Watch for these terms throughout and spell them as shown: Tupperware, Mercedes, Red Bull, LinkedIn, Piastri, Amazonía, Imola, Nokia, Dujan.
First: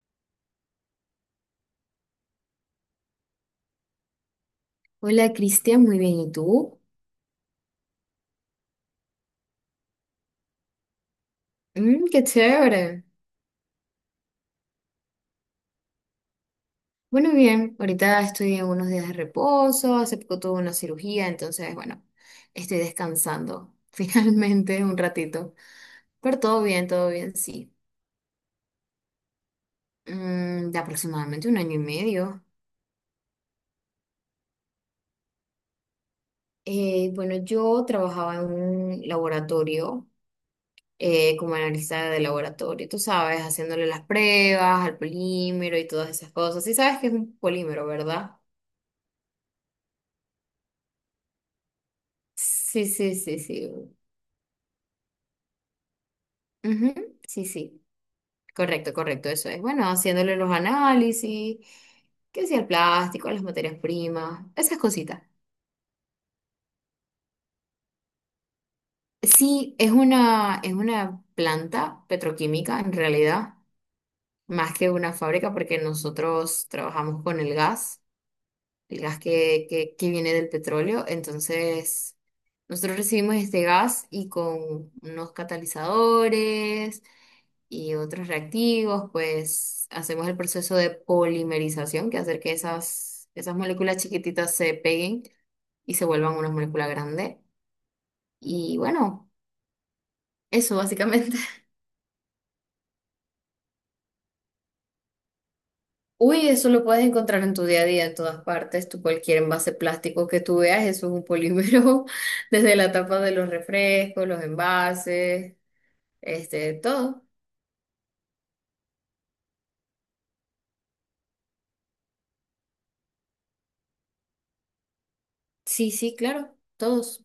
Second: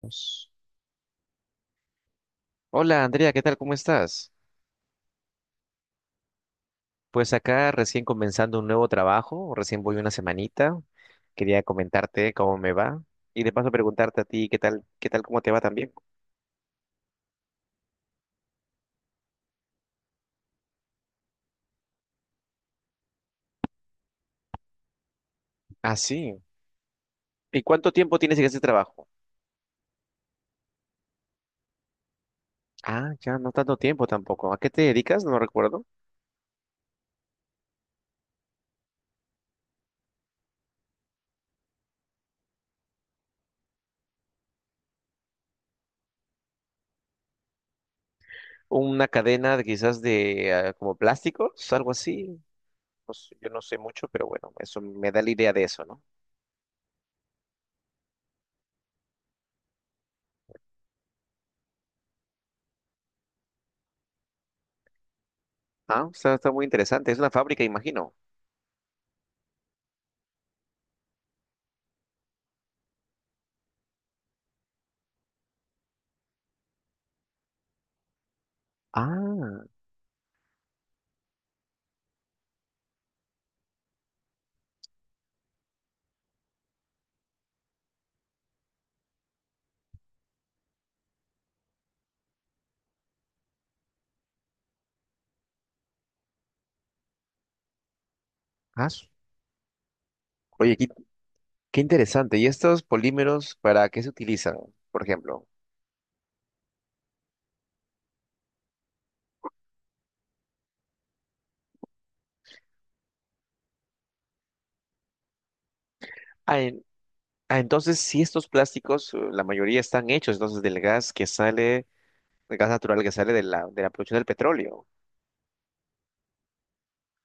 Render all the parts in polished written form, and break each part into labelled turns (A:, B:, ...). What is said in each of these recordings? A: Pues, Hola Andrea, ¿qué tal? ¿Cómo estás?
B: Hola Cristian, muy bien. ¿Y tú?
A: Pues acá recién comenzando un nuevo trabajo, recién voy una semanita. Quería
B: Mm, qué
A: comentarte cómo me va
B: chévere.
A: y de paso preguntarte a ti qué tal, cómo te va también.
B: Bueno, bien, ahorita estoy en unos días de reposo, hace poco tuve una cirugía, entonces, bueno, estoy descansando finalmente un ratito.
A: Ah,
B: Pero
A: sí.
B: todo bien,
A: ¿Y
B: sí.
A: cuánto tiempo tienes en ese trabajo?
B: De aproximadamente un año y medio.
A: Ah, ya no tanto tiempo tampoco. ¿A qué te dedicas? No recuerdo.
B: Bueno, yo trabajaba en un laboratorio, como analista de laboratorio, tú sabes, haciéndole las pruebas al polímero y todas esas cosas. ¿Sí sabes que es un polímero, verdad?
A: Una quizás de como plásticos, algo así.
B: Sí,
A: No
B: sí,
A: sé,
B: sí,
A: yo no
B: sí.
A: sé mucho, pero bueno, eso me da la idea de eso, ¿no?
B: Ujú. Sí, sí. Correcto, correcto, eso es. Bueno, haciéndole los análisis, que sea el plástico, las materias primas, esas cositas.
A: Ah, está muy interesante. Es una fábrica, imagino.
B: Sí, es una planta petroquímica en realidad, más que una fábrica, porque nosotros trabajamos con el gas. El gas
A: Ah,
B: que viene del petróleo. Entonces, nosotros recibimos este gas y con unos catalizadores y otros reactivos, pues hacemos el proceso de polimerización, que hacer que esas moléculas chiquititas se peguen y se vuelvan una molécula grande. Y
A: ah, su-
B: bueno,
A: Oye,
B: eso básicamente.
A: qué interesante. ¿Y estos polímeros para qué se utilizan, por ejemplo?
B: Uy, eso lo puedes encontrar en tu día a día, en todas partes. Tú cualquier envase plástico que tú veas, eso es un polímero, desde la tapa de los refrescos, los envases,
A: Ah, en-
B: todo.
A: entonces, si estos plásticos, la mayoría están hechos entonces del gas que sale, el gas natural que sale de de la producción del petróleo.
B: Sí, sí, claro, todos.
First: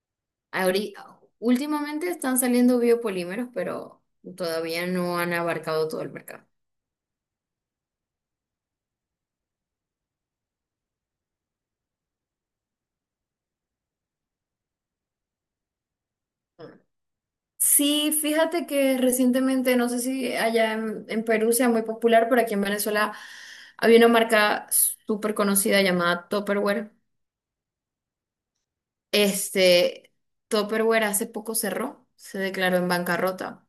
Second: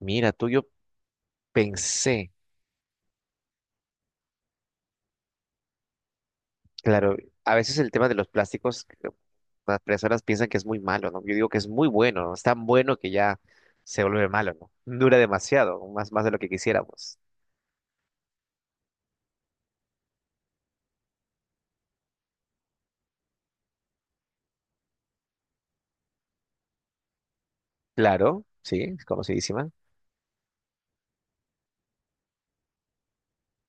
A: Mira, tú yo
B: Ahori- Últimamente
A: pensé,
B: están saliendo biopolímeros, pero todavía no han abarcado todo el mercado.
A: claro, a veces el tema de los plásticos, las personas piensan que es muy malo, ¿no? Yo digo que es muy bueno, ¿no? Es tan bueno que ya se vuelve malo, ¿no? Dura demasiado, más de lo que
B: Mm.
A: quisiéramos.
B: Sí, fíjate que recientemente, no sé si allá en Perú sea muy popular, pero aquí en Venezuela había una marca súper conocida llamada Tupperware.
A: Claro, sí, es conocidísima.
B: Este, Tupperware hace poco cerró, se declaró en bancarrota.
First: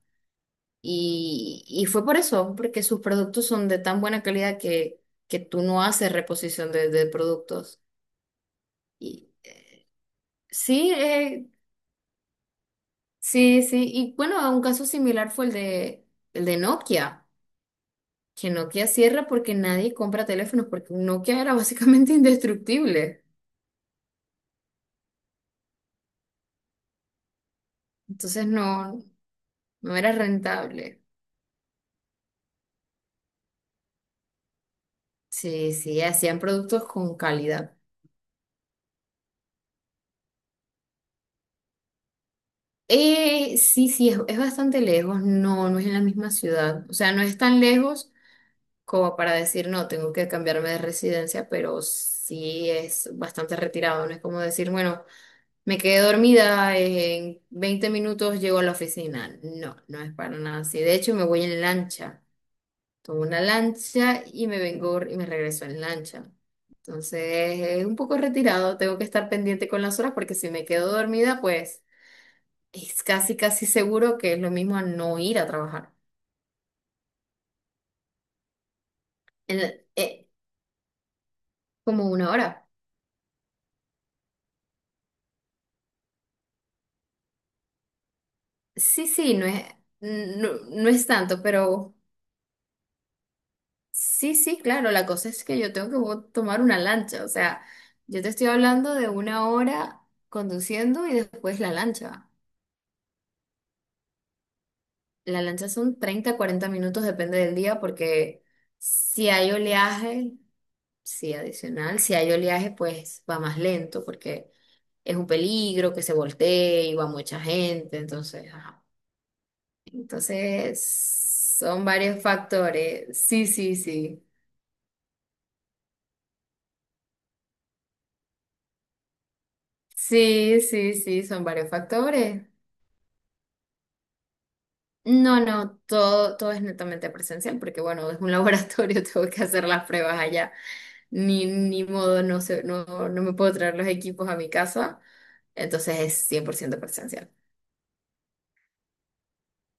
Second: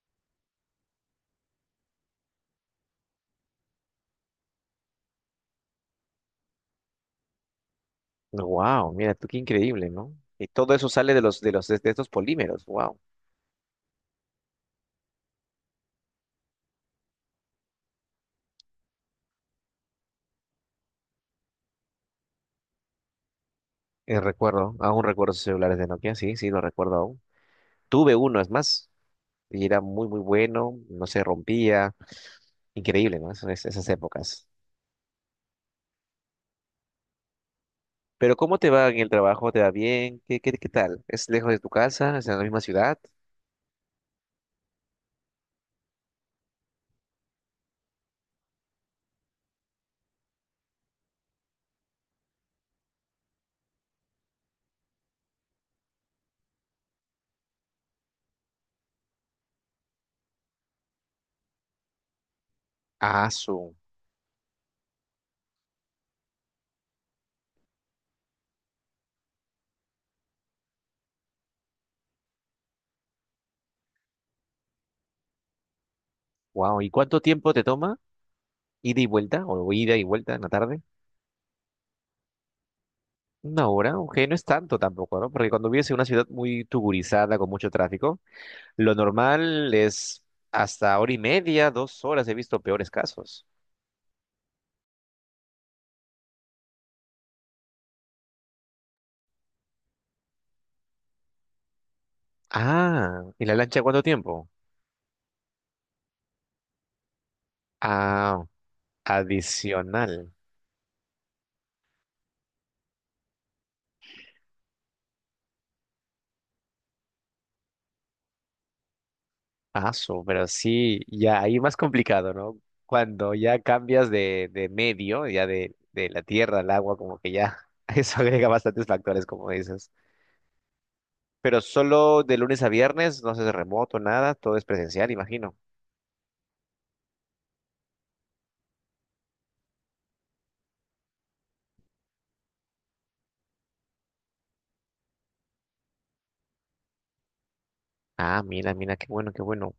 B: Y fue por eso, porque sus productos son de tan buena calidad que tú no haces reposición de productos.
A: Wow, mira tú
B: Y
A: qué increíble, ¿no? Y todo eso
B: sí,
A: sale de los de los de estos polímeros. Wow.
B: sí, sí. Y bueno, un caso similar fue el de Nokia, que Nokia cierra porque nadie compra teléfonos, porque Nokia era básicamente indestructible.
A: Recuerdo, aún recuerdo esos celulares de Nokia, sí, sí, lo recuerdo aún. Tuve uno,
B: Entonces
A: es más,
B: no,
A: y era
B: no
A: muy
B: era
A: muy bueno,
B: rentable.
A: no se rompía. Increíble, ¿no? Esas épocas.
B: Sí, sí, hacían productos con calidad.
A: Pero ¿cómo te va en el trabajo? ¿Te va bien? Qué tal? ¿Es lejos de tu casa? ¿Es en la misma ciudad?
B: Sí, sí, es bastante lejos, no, no es en la misma ciudad, o sea, no es tan lejos como para decir, no, tengo que cambiarme de residencia, pero sí es bastante retirado, no es como decir, bueno, me quedé dormida, en 20 minutos llego a la oficina, no, no es para nada así, de hecho me voy en lancha, tomo
A: Ah,
B: una
A: su.
B: lancha y me vengo y me regreso en lancha. Entonces, es un poco retirado, tengo que estar pendiente con las horas porque si me quedo dormida, pues es casi, casi seguro que es lo mismo a no ir a trabajar.
A: Wow. ¿Y cuánto tiempo te toma? ¿Ida y vuelta?
B: En
A: ¿O
B: la-
A: ida y
B: eh,
A: vuelta en la tarde?
B: Como una hora.
A: Una hora, ok, no es tanto tampoco, ¿no? Porque cuando vives en una ciudad muy tugurizada, con mucho tráfico, lo
B: Sí, sí, no es,
A: normal es
B: no, no
A: hasta
B: es
A: hora y
B: tanto,
A: media,
B: pero
A: dos horas. He visto peores casos.
B: sí, sí, claro, la cosa es que yo tengo que tomar una lancha. O sea, yo te estoy hablando de una hora conduciendo y después la lancha.
A: Ah, ¿y la lancha cuánto tiempo?
B: La lancha son 30-40 minutos, depende del día, porque
A: Ah,
B: si hay
A: adicional.
B: oleaje, sí, adicional, si hay oleaje, pues va más lento, porque es un peligro que se voltee y va mucha gente, entonces, ajá.
A: Ah, su, pero sí, ya
B: Entonces,
A: ahí más
B: son varios
A: complicado, ¿no?
B: factores.
A: Cuando
B: Sí,
A: ya
B: sí,
A: cambias
B: sí.
A: de medio, ya de la tierra al agua, como que ya eso agrega bastantes factores, como dices.
B: Sí, sí, sí, son
A: Pero
B: varios
A: solo de
B: factores.
A: lunes a viernes, no se hace remoto, nada, todo es presencial,
B: No,
A: imagino.
B: no, todo, todo es netamente presencial, porque bueno, es un laboratorio, tengo que hacer las pruebas allá. Ni modo, no sé, no, no me puedo traer los equipos a mi casa, entonces es 100% presencial.
A: Ah, mira, mira, qué bueno, qué bueno.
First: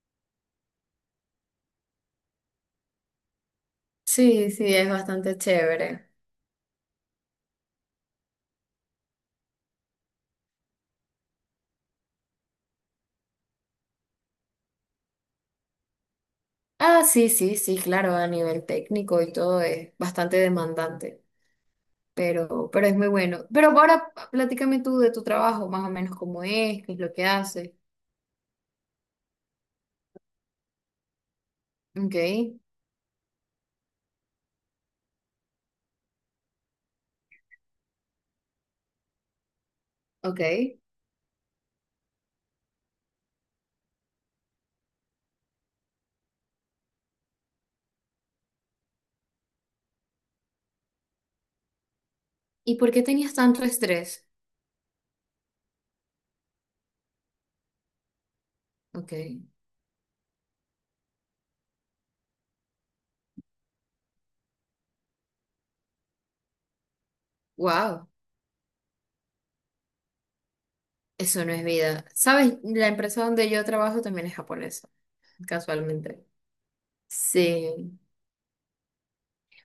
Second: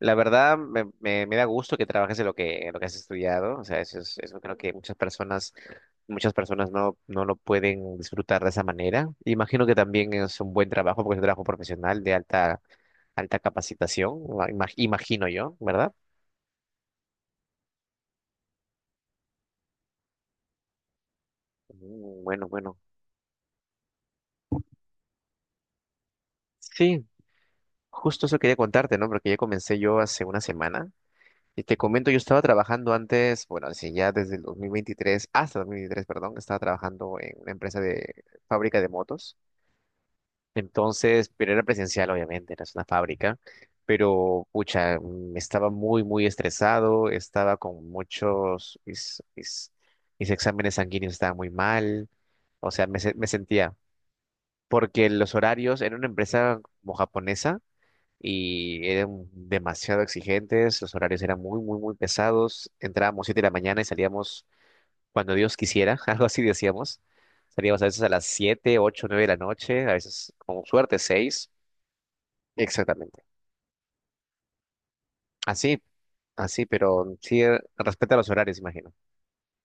A: La verdad, me da gusto que trabajes en lo que has estudiado. O sea, eso es, eso
B: Sí,
A: creo que
B: sí, es bastante chévere.
A: muchas personas no, no lo pueden disfrutar de esa manera. Imagino que también es un buen trabajo, porque es un trabajo profesional de alta, alta capacitación, imagino yo, ¿verdad?
B: Ah, sí, sí, sí, claro, a nivel técnico y todo es bastante demandante,
A: Mm, bueno, bueno.
B: pero es muy bueno. Pero ahora platícame tú de tu trabajo, más o menos cómo es, qué es
A: Sí,
B: lo que haces.
A: justo eso quería contarte, ¿no? Porque ya comencé yo hace una semana. Y te comento,
B: Ok,
A: yo estaba trabajando antes, bueno, así ya desde el 2023, hasta 2023, perdón, estaba trabajando en una empresa de fábrica de motos.
B: ok.
A: Entonces, pero era presencial, obviamente, era una fábrica. Pero, pucha, estaba muy, muy estresado, estaba con muchos, mis exámenes sanguíneos estaban muy mal. O
B: ¿Y
A: sea,
B: por qué
A: me
B: tenías tanto
A: sentía,
B: estrés?
A: porque los horarios, era una empresa como japonesa, y
B: Ok,
A: eran demasiado exigentes, los horarios eran muy, muy pesados, entrábamos 7 de la mañana y salíamos cuando Dios quisiera, algo así decíamos, salíamos a veces a
B: wow,
A: las 7 8 9 de la noche, a veces con suerte
B: eso
A: 6
B: no es vida. ¿Sabes? La
A: exactamente,
B: empresa donde yo trabajo también es japonesa,
A: así,
B: casualmente.
A: así, pero sí
B: Sí.
A: respeta los horarios, imagino.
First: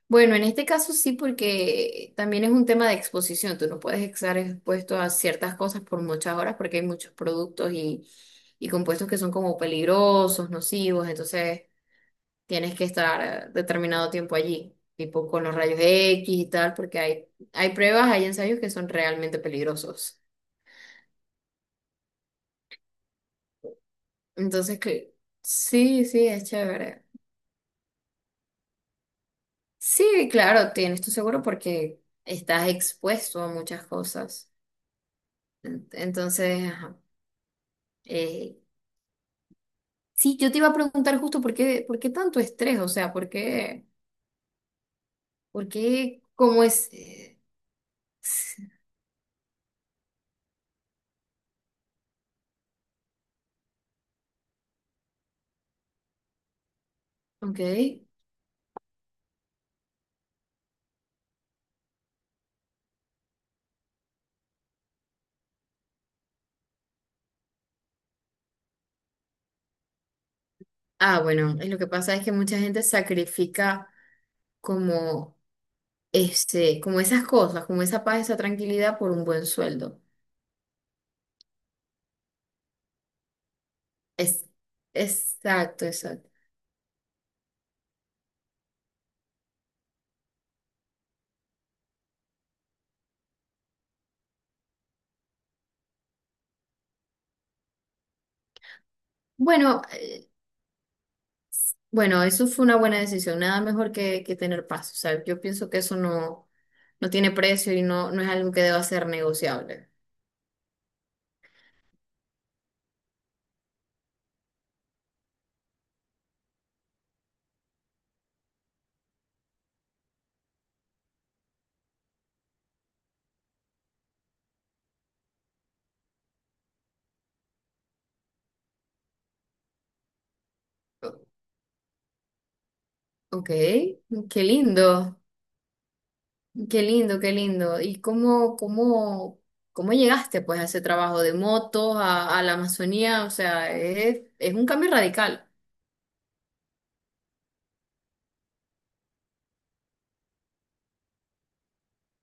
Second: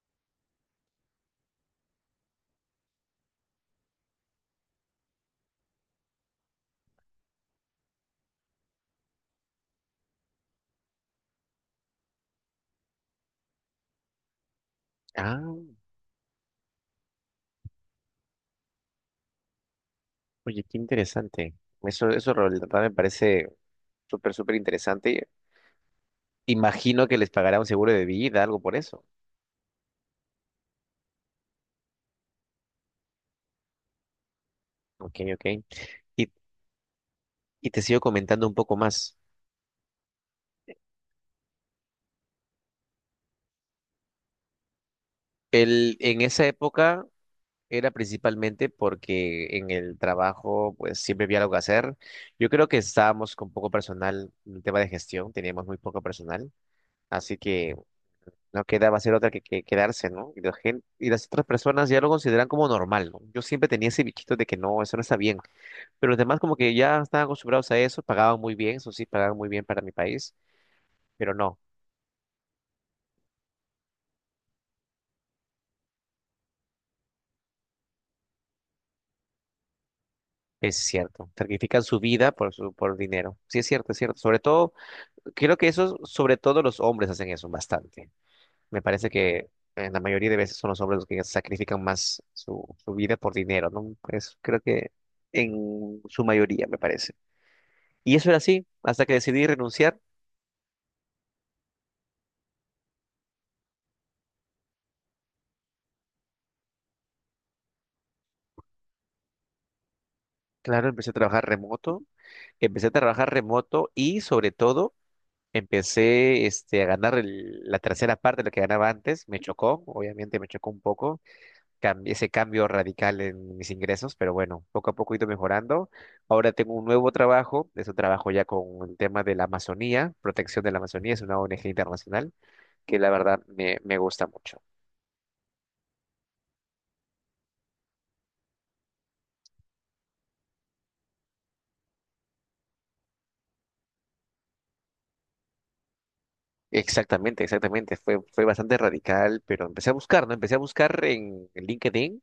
B: Bueno, en este caso sí, porque también es un tema de exposición. Tú no puedes estar expuesto a ciertas cosas por muchas horas porque hay muchos productos y compuestos que son como peligrosos, nocivos. Entonces tienes que estar determinado tiempo allí, tipo con
A: Ah,
B: los rayos X y tal, porque hay pruebas, hay ensayos que son realmente peligrosos.
A: oye, qué interesante, eso la verdad me parece súper, súper
B: Entonces, que,
A: interesante.
B: sí, sí, es chévere.
A: Imagino que les pagará un seguro de vida, algo por eso.
B: Sí, claro, tienes tu seguro porque estás expuesto a muchas cosas.
A: Ok, ok.
B: Ent-
A: Y,
B: Entonces, ajá.
A: y te sigo comentando un
B: eh,
A: poco más.
B: Sí, yo te iba a preguntar justo por qué tanto estrés, o sea, por qué,
A: En esa
B: cómo es,
A: época era principalmente
B: s-
A: porque en el trabajo pues siempre había algo que hacer. Yo creo que estábamos con poco personal en el tema de gestión, teníamos muy poco personal, así
B: ok.
A: que no quedaba hacer otra que quedarse, ¿no? Y las otras personas ya lo consideran como normal, ¿no? Yo siempre tenía ese bichito de que no, eso no está bien, pero los demás como que ya estaban acostumbrados a eso, pagaban muy bien, eso sí, pagaban muy bien para mi país,
B: Ah,
A: pero
B: bueno,
A: no.
B: y lo que pasa es que mucha gente sacrifica como como esas cosas, como esa paz, esa tranquilidad por un buen sueldo.
A: Es cierto, sacrifican su vida por por dinero. Sí, es cierto, es cierto. Sobre
B: Es,
A: todo creo que
B: exacto,
A: eso,
B: exacto.
A: sobre todo los hombres hacen eso bastante. Me parece que en la mayoría de veces son los hombres los que sacrifican más su, su vida por dinero, ¿no? Pues creo que en su mayoría, me parece. Y eso era así, hasta que decidí
B: Bueno,
A: renunciar.
B: bueno, eso fue una buena decisión, nada mejor que tener paz, o sea, yo pienso que eso no, no tiene precio y no, no es algo que deba ser negociable.
A: Claro, empecé a trabajar remoto, y sobre todo empecé a ganar la tercera parte de lo que ganaba antes. Me chocó, obviamente me chocó un poco ese cambio radical en mis ingresos, pero bueno, poco a poco he ido mejorando. Ahora tengo un nuevo trabajo, es un trabajo ya con el tema de la Amazonía, protección de la Amazonía, es una ONG internacional que la verdad
B: Ok,
A: me, me gusta
B: qué
A: mucho.
B: lindo. Qué lindo, qué lindo. ¿Y cómo, cómo, cómo llegaste pues a ese trabajo de motos, a la Amazonía? O sea, es un cambio radical.
A: Exactamente, exactamente, fue bastante radical, pero empecé a buscar, ¿no? Empecé a buscar en LinkedIn,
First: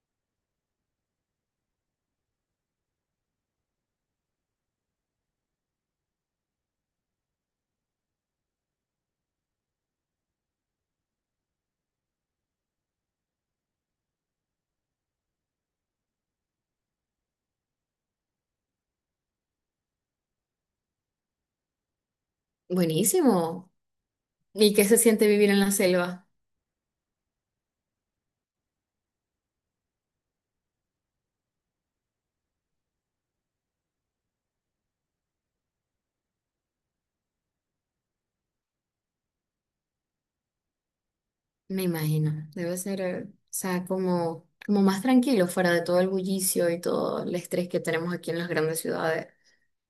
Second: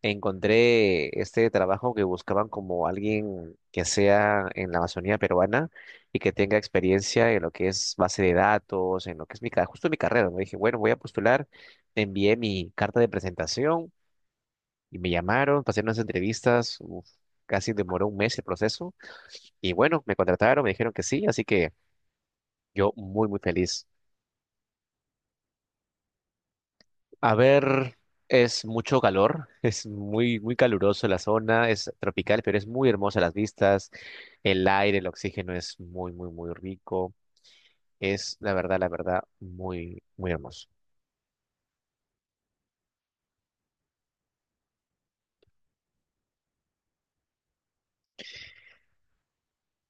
A: encontré este trabajo que buscaban como alguien que sea en la Amazonía peruana y que tenga experiencia en lo que es base de datos, en lo que es justo mi carrera, ¿no? Dije, bueno, voy a postular, envié mi carta de presentación y me llamaron, pasé unas entrevistas, uf, casi demoró un mes el proceso y bueno, me contrataron, me dijeron que sí, así que yo muy, muy
B: Buenísimo.
A: feliz.
B: ¿Y qué se siente vivir en la selva?
A: A ver, es mucho calor, es muy, muy caluroso la zona, es tropical, pero es muy hermosa las vistas, el aire, el oxígeno es muy, muy, muy rico, es la verdad, muy, muy hermoso.
B: Me imagino. Debe ser, o sea, como, como más tranquilo, fuera de todo el bullicio y todo el estrés que tenemos aquí en las grandes ciudades.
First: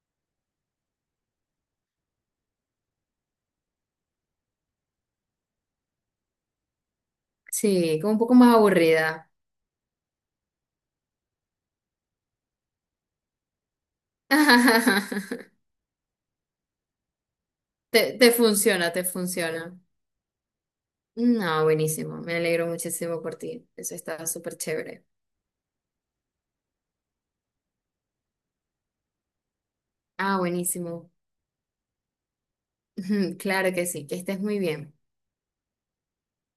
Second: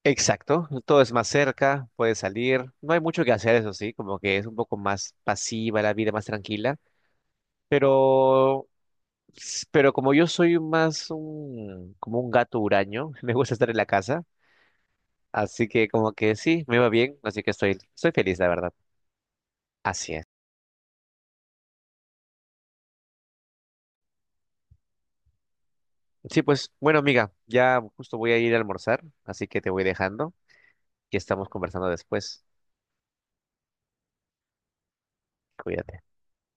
A: Exacto, todo es más cerca, puedes salir, no hay mucho que hacer, eso sí, como que es un poco más pasiva la vida, más tranquila,
B: Sí, como un poco más
A: pero,
B: aburrida.
A: pero como yo soy más como un gato huraño, me gusta estar en la casa. Así que como que sí, me va bien, así que estoy, estoy
B: Te
A: feliz, la verdad.
B: funciona, te funciona.
A: Así es.
B: No, buenísimo. Me alegro muchísimo por ti. Eso está súper chévere.
A: Sí, pues bueno, amiga, ya justo voy a ir a almorzar, así que te voy dejando
B: Ah, buenísimo.
A: y estamos conversando después.
B: Claro que sí, que estés muy bien.
A: Cuídate.